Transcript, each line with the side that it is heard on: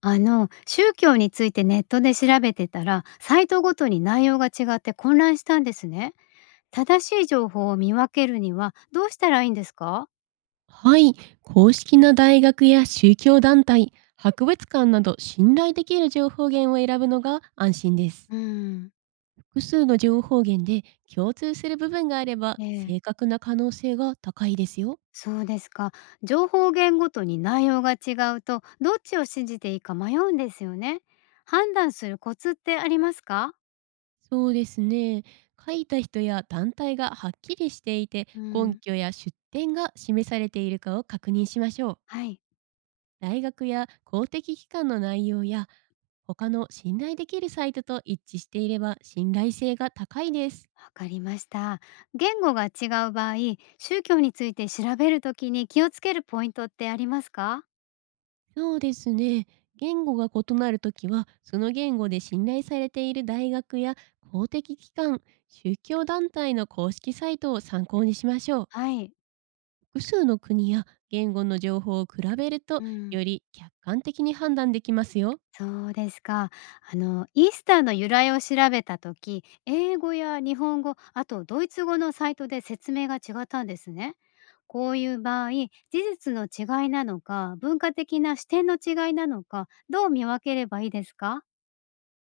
left: 宗教についてネットで調べてたらサイトごとに内容が違って混乱したんですね。正しい情報を見分けるにはどうしたらいいんですか？
right: はい、公式な大学や宗教団体、博物館など信頼できる情報源を選ぶのが安心です。
left: うん、
right: 複数の情報源で共通する部分があれば
left: ええ、
right: 正確な可能性が高いですよ。
left: そうですか。情報源ごとに内容が違うとどっちを信じていいか迷うんですよね。判断するコツってありますか？
right: そうですね。書いた人や団体がはっきりしていて、
left: う
right: 根
left: ん、
right: 拠や出典が示されているかを確認しましょう。
left: はい。
right: 大学や公的機関の内容や、他の信頼できるサイトと一致していれば信頼性が高いです。
left: わかりました。言語が違う場合、宗教について調べるときに気をつけるポイントってありますか？
right: そうですね。言語が異なるときは、その言語で信頼されている大学や公的機関、宗教団体の公式サイトを参考にしましょう。
left: はい。
right: 複数の国や言語の情報を比べると、
left: うん。
right: より客観的に判断できますよ。
left: そうですか。あのイースターの由来を調べた時、英語や日本語、あとドイツ語のサイトで説明が違ったんですね。こういう場合、事実の違いなのか、文化的な視点の違いなのか、どう見分ければいいですか？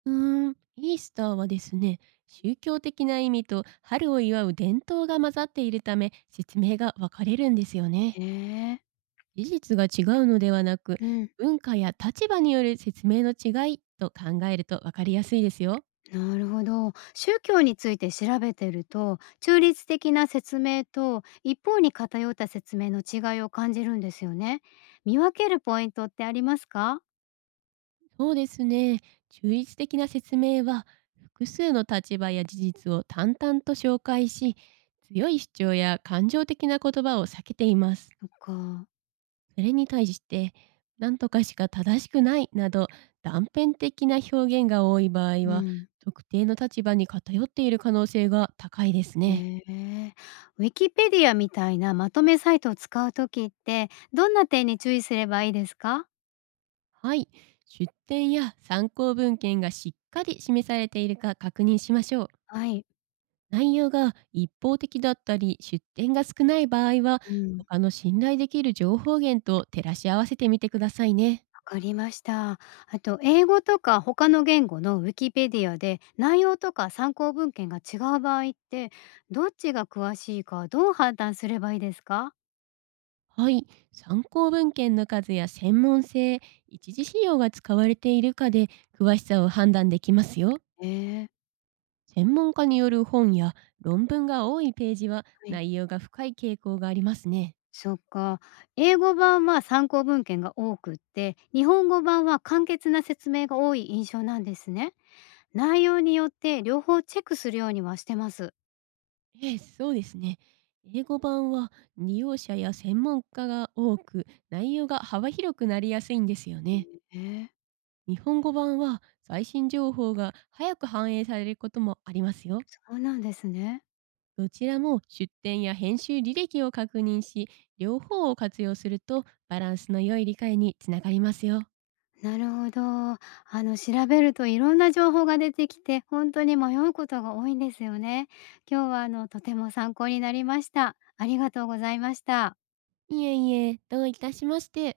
right: うーん、イースターはですね、宗教的な意味と春を祝う伝統が混ざっているため、説明が分かれるんですよね。
left: へえ。
right: 事実が違うのではなく、
left: うん、
right: 文化や立場による説明の違いと考えると分かりやすいですよ。
left: なるほど。宗教について調べてると、中立的な説明と一方に偏った説明の違いを感じるんですよね。見分けるポイントってありますか？
right: そうですね。中立的な説明は、複数の立場や事実を淡々と紹介し、強い主張や感情的な言葉を避けています。
left: そっか。
right: それに対して、何とかしか正しくないなど断片的な表現が多い場合
left: う
right: は、
left: ん。
right: 特定の立場に偏っている可能性が高いですね。
left: へえ。ウィキペディアみたいなまとめサイトを使う時って、どんな点に注意すればいいですか？
right: はい、出典や参考文献がしっかり示されているか確認しましょう。
left: はい。
right: 内容が一方的だったり、出典が少ない場合は、
left: うん、
right: 他の信頼できる情報源と照らし合わせてみてくださいね。
left: わかりました。あと英語とか他の言語のウィキペディアで、内容とか参考文献が違う場合って、どっちが詳しいかどう判断すればいいですか？
right: はい、参考文献の数や専門性、一次資料が使われているかで詳しさを判断できますよ。
left: ええ、
right: 専門家による本や論文が多いページは
left: はい。
right: 内容が深い傾向がありますね。
left: そっか。英語版は参考文献が多くって、日本語版は簡潔な説明が多い印象なんですね。内容によって両方チェックするようにはしてます。
right: ええ、そうですね。英語版は利用者や専門家が多く、内容が幅広くなりやすいんですよね。
left: えー、
right: 日本語版は最新情報が早く反映されることもありますよ。
left: そうなんですね。
right: どちらも出典や編集履歴を確認し、両方を活用するとバランスの良い理解につながりますよ。
left: なるほど。調べるといろんな情報が出てきて、本当に迷うことが多いんですよね。今日はとても参考になりました。ありがとうございました。
right: いえいえ、どういたしまして。